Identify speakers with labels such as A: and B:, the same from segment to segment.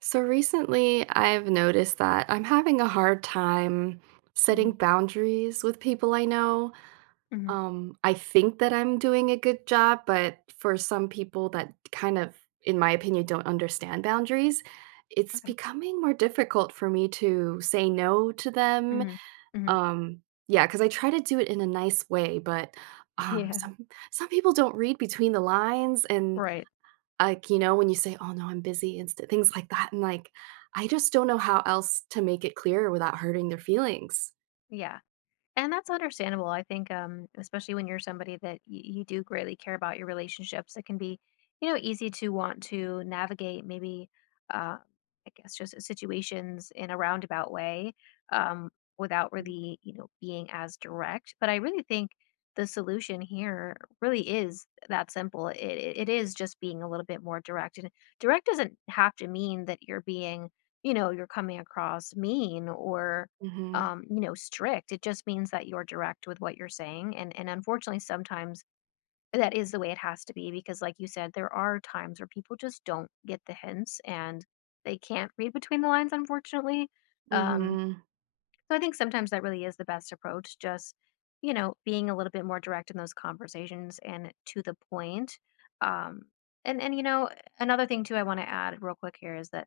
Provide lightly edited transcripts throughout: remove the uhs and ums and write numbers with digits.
A: So recently, I've noticed that I'm having a hard time setting
B: Mhm,
A: boundaries with people I know.
B: mhm.
A: I think that I'm doing a good job, but for some people that kind of, in my opinion, don't understand boundaries, it's
B: Okay.
A: becoming more difficult for me to say no to them.
B: Mhm, mhm.
A: Um, yeah, because I try to do it in a nice way, but um,
B: Yeah,
A: some some people don't read between the lines, and
B: right.
A: like, you know, when you say, "Oh, no, I'm busy," and st things like that, and, like, I just don't know how else to make it clear without hurting their feelings.
B: Yeah, and that's understandable. I think, especially when you're somebody that you do greatly care about your relationships, it can be, you know, easy to want to navigate maybe, uh, I guess, just situations in a roundabout way, um, without
A: Mhm.
B: really, you know, being as direct. But I really think the solution here really is that simple. It is just being a little bit more direct. And direct doesn't have to mean that you're being, you know, you're coming across mean or,
A: Mhm.
B: you know, strict. It just means that you're direct with what you're saying. And unfortunately, sometimes that is the way it has to be because, like you said, there are times where people just don't get the hints and they can't read between the lines, unfortunately. Um,
A: Mhm.
B: so I think sometimes that really is the best approach, just, you know, being a little bit more direct in those conversations and to the point. Um, and you know, another thing too I want to add real quick here is that,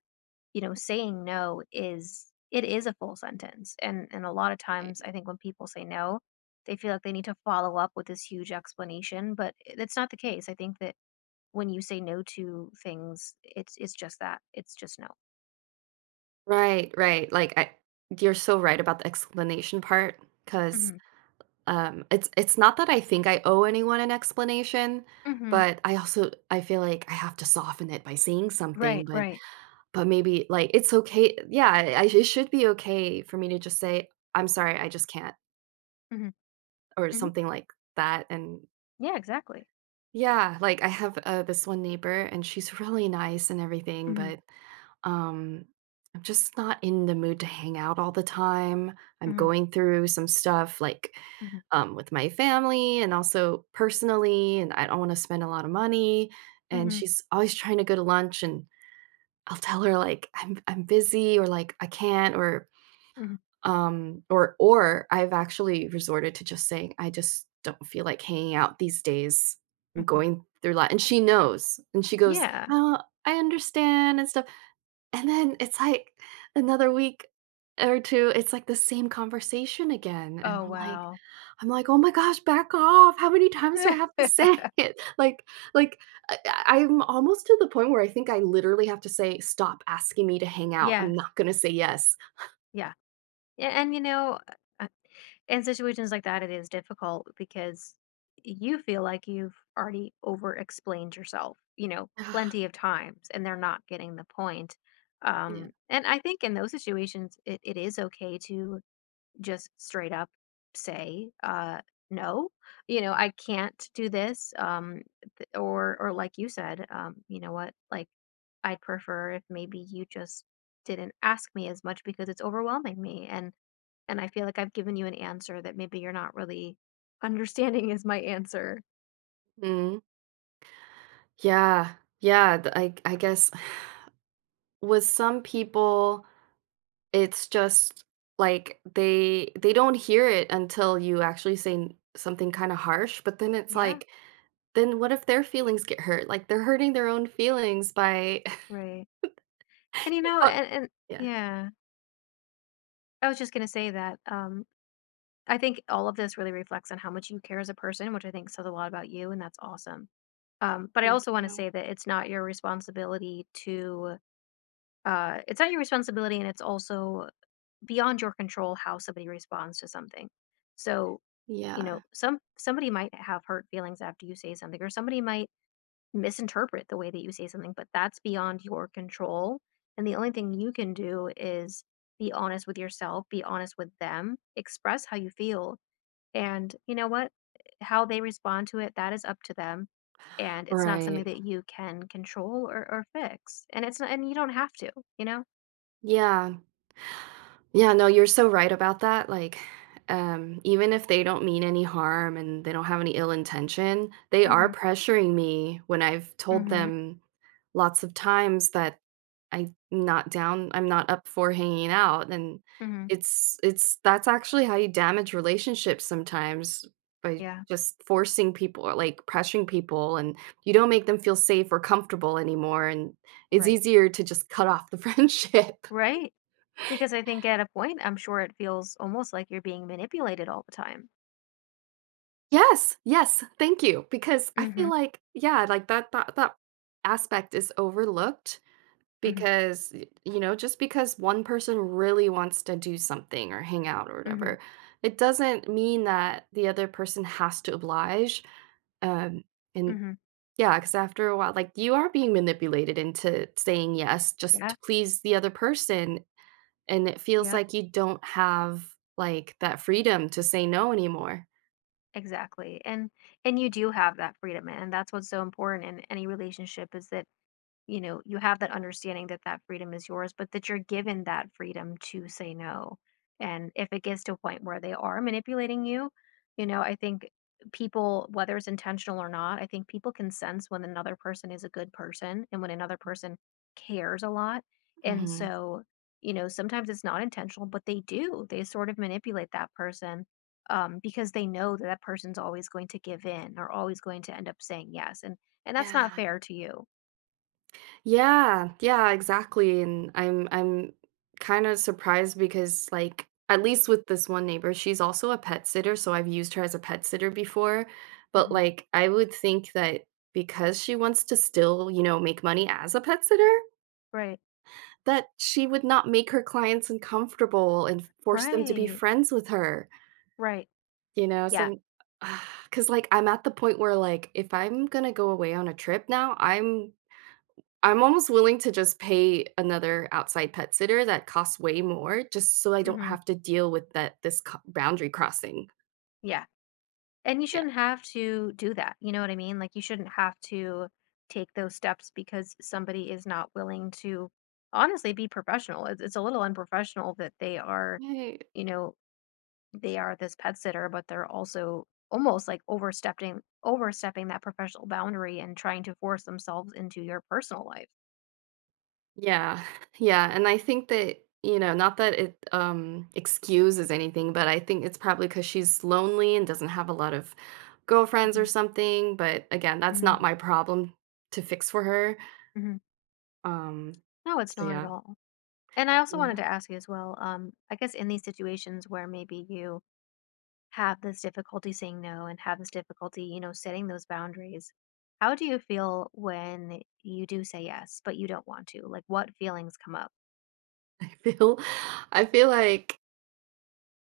B: you know, saying no is it is a full sentence. And a lot of times
A: Right.
B: I think when people say no, they feel like they need to follow up with this huge explanation, but that's not the case. I think that when you say no to things, it's just that. It's just no.
A: Right, right, like, I you're so right about the explanation part 'cause,
B: Mhm.
A: um, it's not that I think I owe anyone an explanation,
B: Mhm.
A: but I also I feel like I have to soften it by saying something,
B: Right, right.
A: but maybe, like, it's okay yeah, I it should be okay for me to just say, "I'm sorry, I just can't,"
B: Mhm.
A: or
B: Mhm.
A: something like that, and
B: Yeah, exactly.
A: yeah, like I have this one neighbor and she's really nice and everything,
B: Mhm,
A: but um I'm just not in the mood to hang out all the time. I'm
B: mhm,
A: going through some stuff like
B: mhm,
A: with my family and also personally, and I don't want to spend a lot of money, and
B: mhm,
A: she's always trying to go to lunch, and I'll tell her like I'm busy or like I can't or
B: mhm,
A: or I've actually resorted to just saying, "I just don't feel like hanging out these days. I'm
B: mhm.
A: going through a lot." And she knows, and she goes,
B: Yeah.
A: "Oh, I understand," and stuff. And then it's like another week or 2, it's like the same conversation again, and
B: Oh,
A: I'm like
B: wow.
A: I'm like, "Oh my gosh, back off. How many times do I have to say it?" Like, I'm almost to the point where I think I literally have to say, "Stop asking me to hang out. I'm
B: Yes.
A: not gonna say yes."
B: Yeah. Yeah, and, you know, uh, in situations like that, it is difficult because you feel like you've already over-explained yourself, you know, plenty of times, and they're not getting the point.
A: Yeah.
B: And I think in those situations, it is okay to just straight up say, no, you know, I can't do this. Or like you said, you know what, like I'd prefer if maybe you just didn't ask me as much because it's overwhelming me. And I feel like I've given you an answer that maybe you're not really understanding is my answer.
A: Mhm. Yeah, yeah, th I guess with some people, it's just, like, they don't hear it until you actually say n something kinda harsh, but then it's
B: Yeah.
A: like, then what if their feelings get hurt? Like, they're hurting their own feelings by
B: Right. And you know,
A: but
B: and
A: yeah,
B: yeah, I was just going to say that, I think all of this really reflects on how much you care as a person, which I think says a lot about you, and that's awesome. But I
A: thank
B: also want to
A: you.
B: say that it's not your responsibility to, it's not your responsibility, and it's also beyond your control how somebody responds to something. So you know,
A: Yeah,
B: somebody might have hurt feelings after you say something, or somebody might misinterpret the way that you say something, but that's beyond your control. And the only thing you can do is be honest with yourself, be honest with them, express how you feel, and you know what? How they respond to it, that is up to them. And it's not something
A: right.
B: that you can control or fix. And it's not, and you don't have to, you know?
A: Yeah, yeah, no, you're so right about that, like, even if they don't mean any harm and they don't have any ill intention, they are
B: Mm-hmm.
A: pressuring me when I've told
B: Mm-hmm.
A: them lots of times that I'm not up for hanging out, and
B: Mm-hmm.
A: it's that's actually how you damage relationships sometimes by
B: Yeah.
A: just forcing people or, like, pressuring people, and you don't make them feel safe or comfortable anymore, and it's
B: Right.
A: easier to just cut off the friendship.
B: Right. Because I think at a point, I'm sure it feels almost like you're being manipulated all the time.
A: Yes, yes, thank you, because I
B: Mm-hmm.
A: feel like yeah, like, that aspect is overlooked.
B: Mm-hmm.
A: Because, y you know, just because one person really wants to do something or hang out or
B: Mm-hmm.
A: whatever, it doesn't mean that the other person has to oblige, um, and
B: Mm-hmm.
A: yeah, because after a while, like, you are being manipulated into saying yes just
B: Yeah.
A: to please the other person, and it feels
B: Yep.
A: like you don't have, like, that freedom to say no anymore.
B: Exactly. And you do have that freedom and that's what's so important in any relationship is that you know, you have that understanding that that freedom is yours, but that you're given that freedom to say no. And if it gets to a point where they are manipulating you, you know, I think people, whether it's intentional or not, I think people can sense when another person is a good person and when another person cares a lot. And
A: Mhm.
B: so, you know, sometimes it's not intentional, but they do. They sort of manipulate that person, because they know that that person's always going to give in or always going to end up saying yes. And that's not
A: Yeah.
B: fair to you.
A: Yeah, yeah, exactly, and I'm kinda surprised because, like, at least with this one neighbor, she's also a pet sitter, so I've used her as a pet sitter before, but,
B: Mhm.
A: like, I would think that because she wants to still, you know, make money as a pet sitter,
B: Right.
A: that she would not make her clients uncomfortable and force them to be
B: Right.
A: friends with her,
B: Right.
A: you know, so
B: Yeah.
A: I'm 'cause, like, I'm at the point where, like, if I'm gonna go away on a trip now, I'm almost willing to just pay another outside pet sitter that costs way more just so I don't
B: Hmm.
A: have to deal with that this co boundary crossing.
B: Yeah. And you
A: Yeah.
B: shouldn't have to do that. You know what I mean? Like, you shouldn't have to take those steps because somebody is not willing to honestly be professional. It's a little unprofessional that they are,
A: Right.
B: you know, they are this pet sitter, but they're also almost like overstepping that professional boundary and trying to force themselves into your personal life.
A: Yeah. Yeah, and I think that, you know, not that it, excuses anything, but I think it's probably because she's lonely and doesn't have a lot of girlfriends or
B: Hmm.
A: something, but again, that's not
B: Hmm.
A: my problem to fix for her.
B: Hmm.
A: Um,
B: No, it's
A: so
B: not at
A: yeah.
B: all. And I also wanted
A: Yeah.
B: to ask you as well, I guess in these situations where maybe you have this difficulty saying no and have this difficulty, you know, setting those boundaries, how do you feel when you do say yes, but you don't want to? Like what feelings come up?
A: I feel I feel like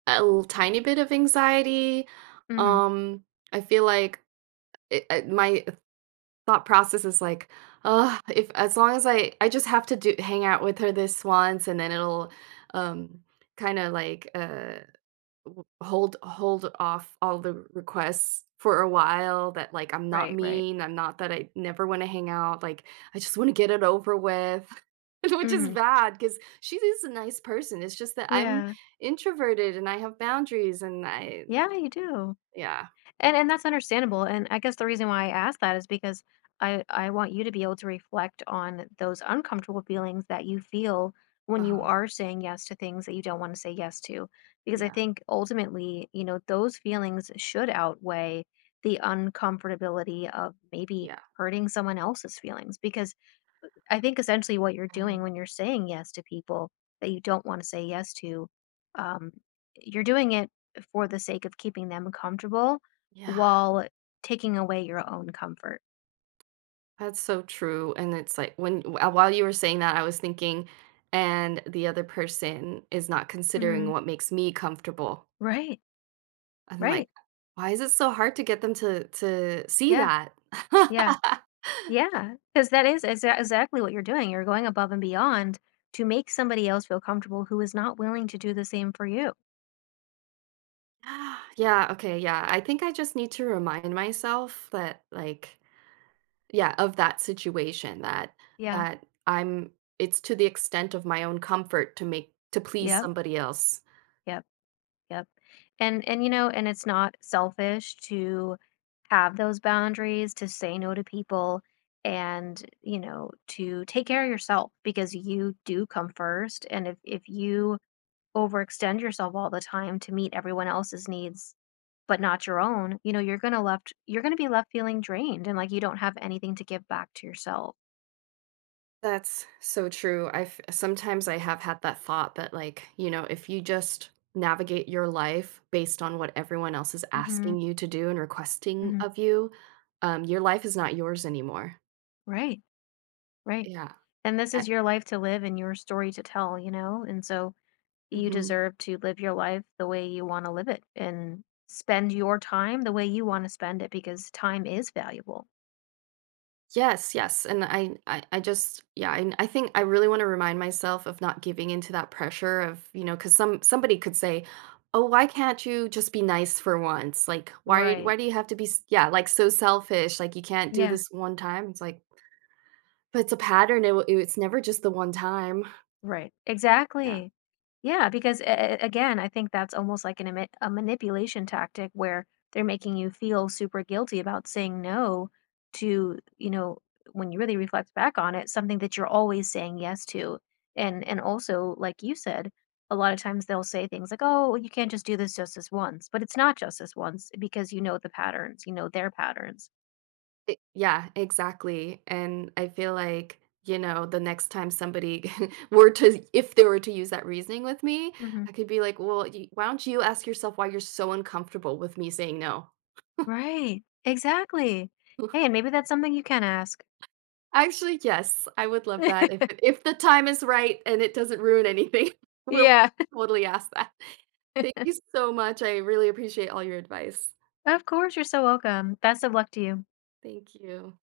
A: a l tiny bit of anxiety.
B: Hmm.
A: Um, I feel like it, my thought process is like, "Ugh, if as long as I just have to do hang out with her this once, and then it'll, um, kinda like, hold off all the requests for a while that like I'm not
B: Right, right.
A: mean, I'm not that I never want to hang out, like I just want to get it over with." Which is
B: Hmm.
A: bad because she is a nice person. It's just that I'm
B: Yeah.
A: introverted and I have boundaries and I
B: Yeah, you do.
A: yeah.
B: And that's understandable. And I guess the reason why I ask that is because I want you to be able to reflect on those uncomfortable feelings that you feel when you
A: Uh-huh.
B: are saying yes to things that you don't want to say yes to. Because I
A: Yeah.
B: think ultimately, you know, those feelings should outweigh the uncomfortability of maybe
A: Yeah.
B: hurting someone else's feelings because I think essentially what you're doing when
A: Right.
B: you're saying yes to people that you don't want to say yes to, um, you're doing it for the sake of keeping them comfortable
A: Yeah,
B: while taking away your own comfort.
A: that's so true. And it's like when wh- while you were saying that, I was thinking, and the other person is not
B: Hmm.
A: considering what makes me comfortable.
B: Right.
A: I'm like,
B: Right.
A: "Why is it so hard to get them to see
B: Yeah.
A: that?"
B: Yeah. Yeah. Because that is exactly what you're doing. You're going above and beyond to make somebody else feel comfortable who is not willing to do the same for you.
A: Yeah, okay, yeah, I think I just need to remind myself that, like yeah, of that situation that
B: Yeah.
A: that I'm it's to the extent of my own comfort to make to please
B: Yep.
A: somebody else.
B: Yep. Yep. And you know, and it's not selfish to have those boundaries, to say no to people and, you know, to take care of yourself because you do come first. And if you overextend yourself all the time to meet everyone else's needs but not your own, you know, you're going to be left feeling drained and like you don't have anything to give back to yourself.
A: That's so true. I've sometimes I have had that thought, that, like, you know, if you just navigate your life based on what everyone else is
B: Mhm.
A: asking you to do and requesting
B: Mhm.
A: of you, your life is not yours anymore.
B: Right. Right.
A: Yeah.
B: And this
A: I-
B: is your life to live and your story to tell, you know? And so you
A: mhm.
B: deserve to live your life the way you wanna live it and spend your time the way you wanna spend it because time is valuable.
A: Yes, yes, and I just yeah, I think I really wanna remind myself of not giving into that pressure of, you know, because some somebody could say, "Oh, why can't you just be nice for once? Like, why
B: Right.
A: why do you have to be s yeah, like, so selfish, like, you can't do
B: Yeah.
A: this one time." It's like, but it's a pattern, it w it's never just the one time.
B: Right.
A: Yeah.
B: Exactly. Yeah, because again, I think that's almost like an a manipulation tactic where they're making you feel super guilty about saying no to, you know, when you really reflect back on it, something that you're always saying yes to. And also, like you said, a lot of times they'll say things like, "Oh, you can't just do this just this once," but it's not just this once because you know the patterns, you know their patterns.
A: I yeah, exactly, and I feel like, you know, the next time somebody were to if they were to use that reasoning with me,
B: Hmm.
A: I could be like, "Well, y why don't you ask yourself why you're so uncomfortable with me saying no?"
B: Right. Exactly. Hey, and maybe that's something you can ask.
A: Actually, yes, I would love that if the time is right and it doesn't ruin anything, we'll
B: Yeah.
A: totally ask that. Thank you so much, I really appreciate all your advice.
B: Of course, you're so welcome. Best of luck to you.
A: Thank you.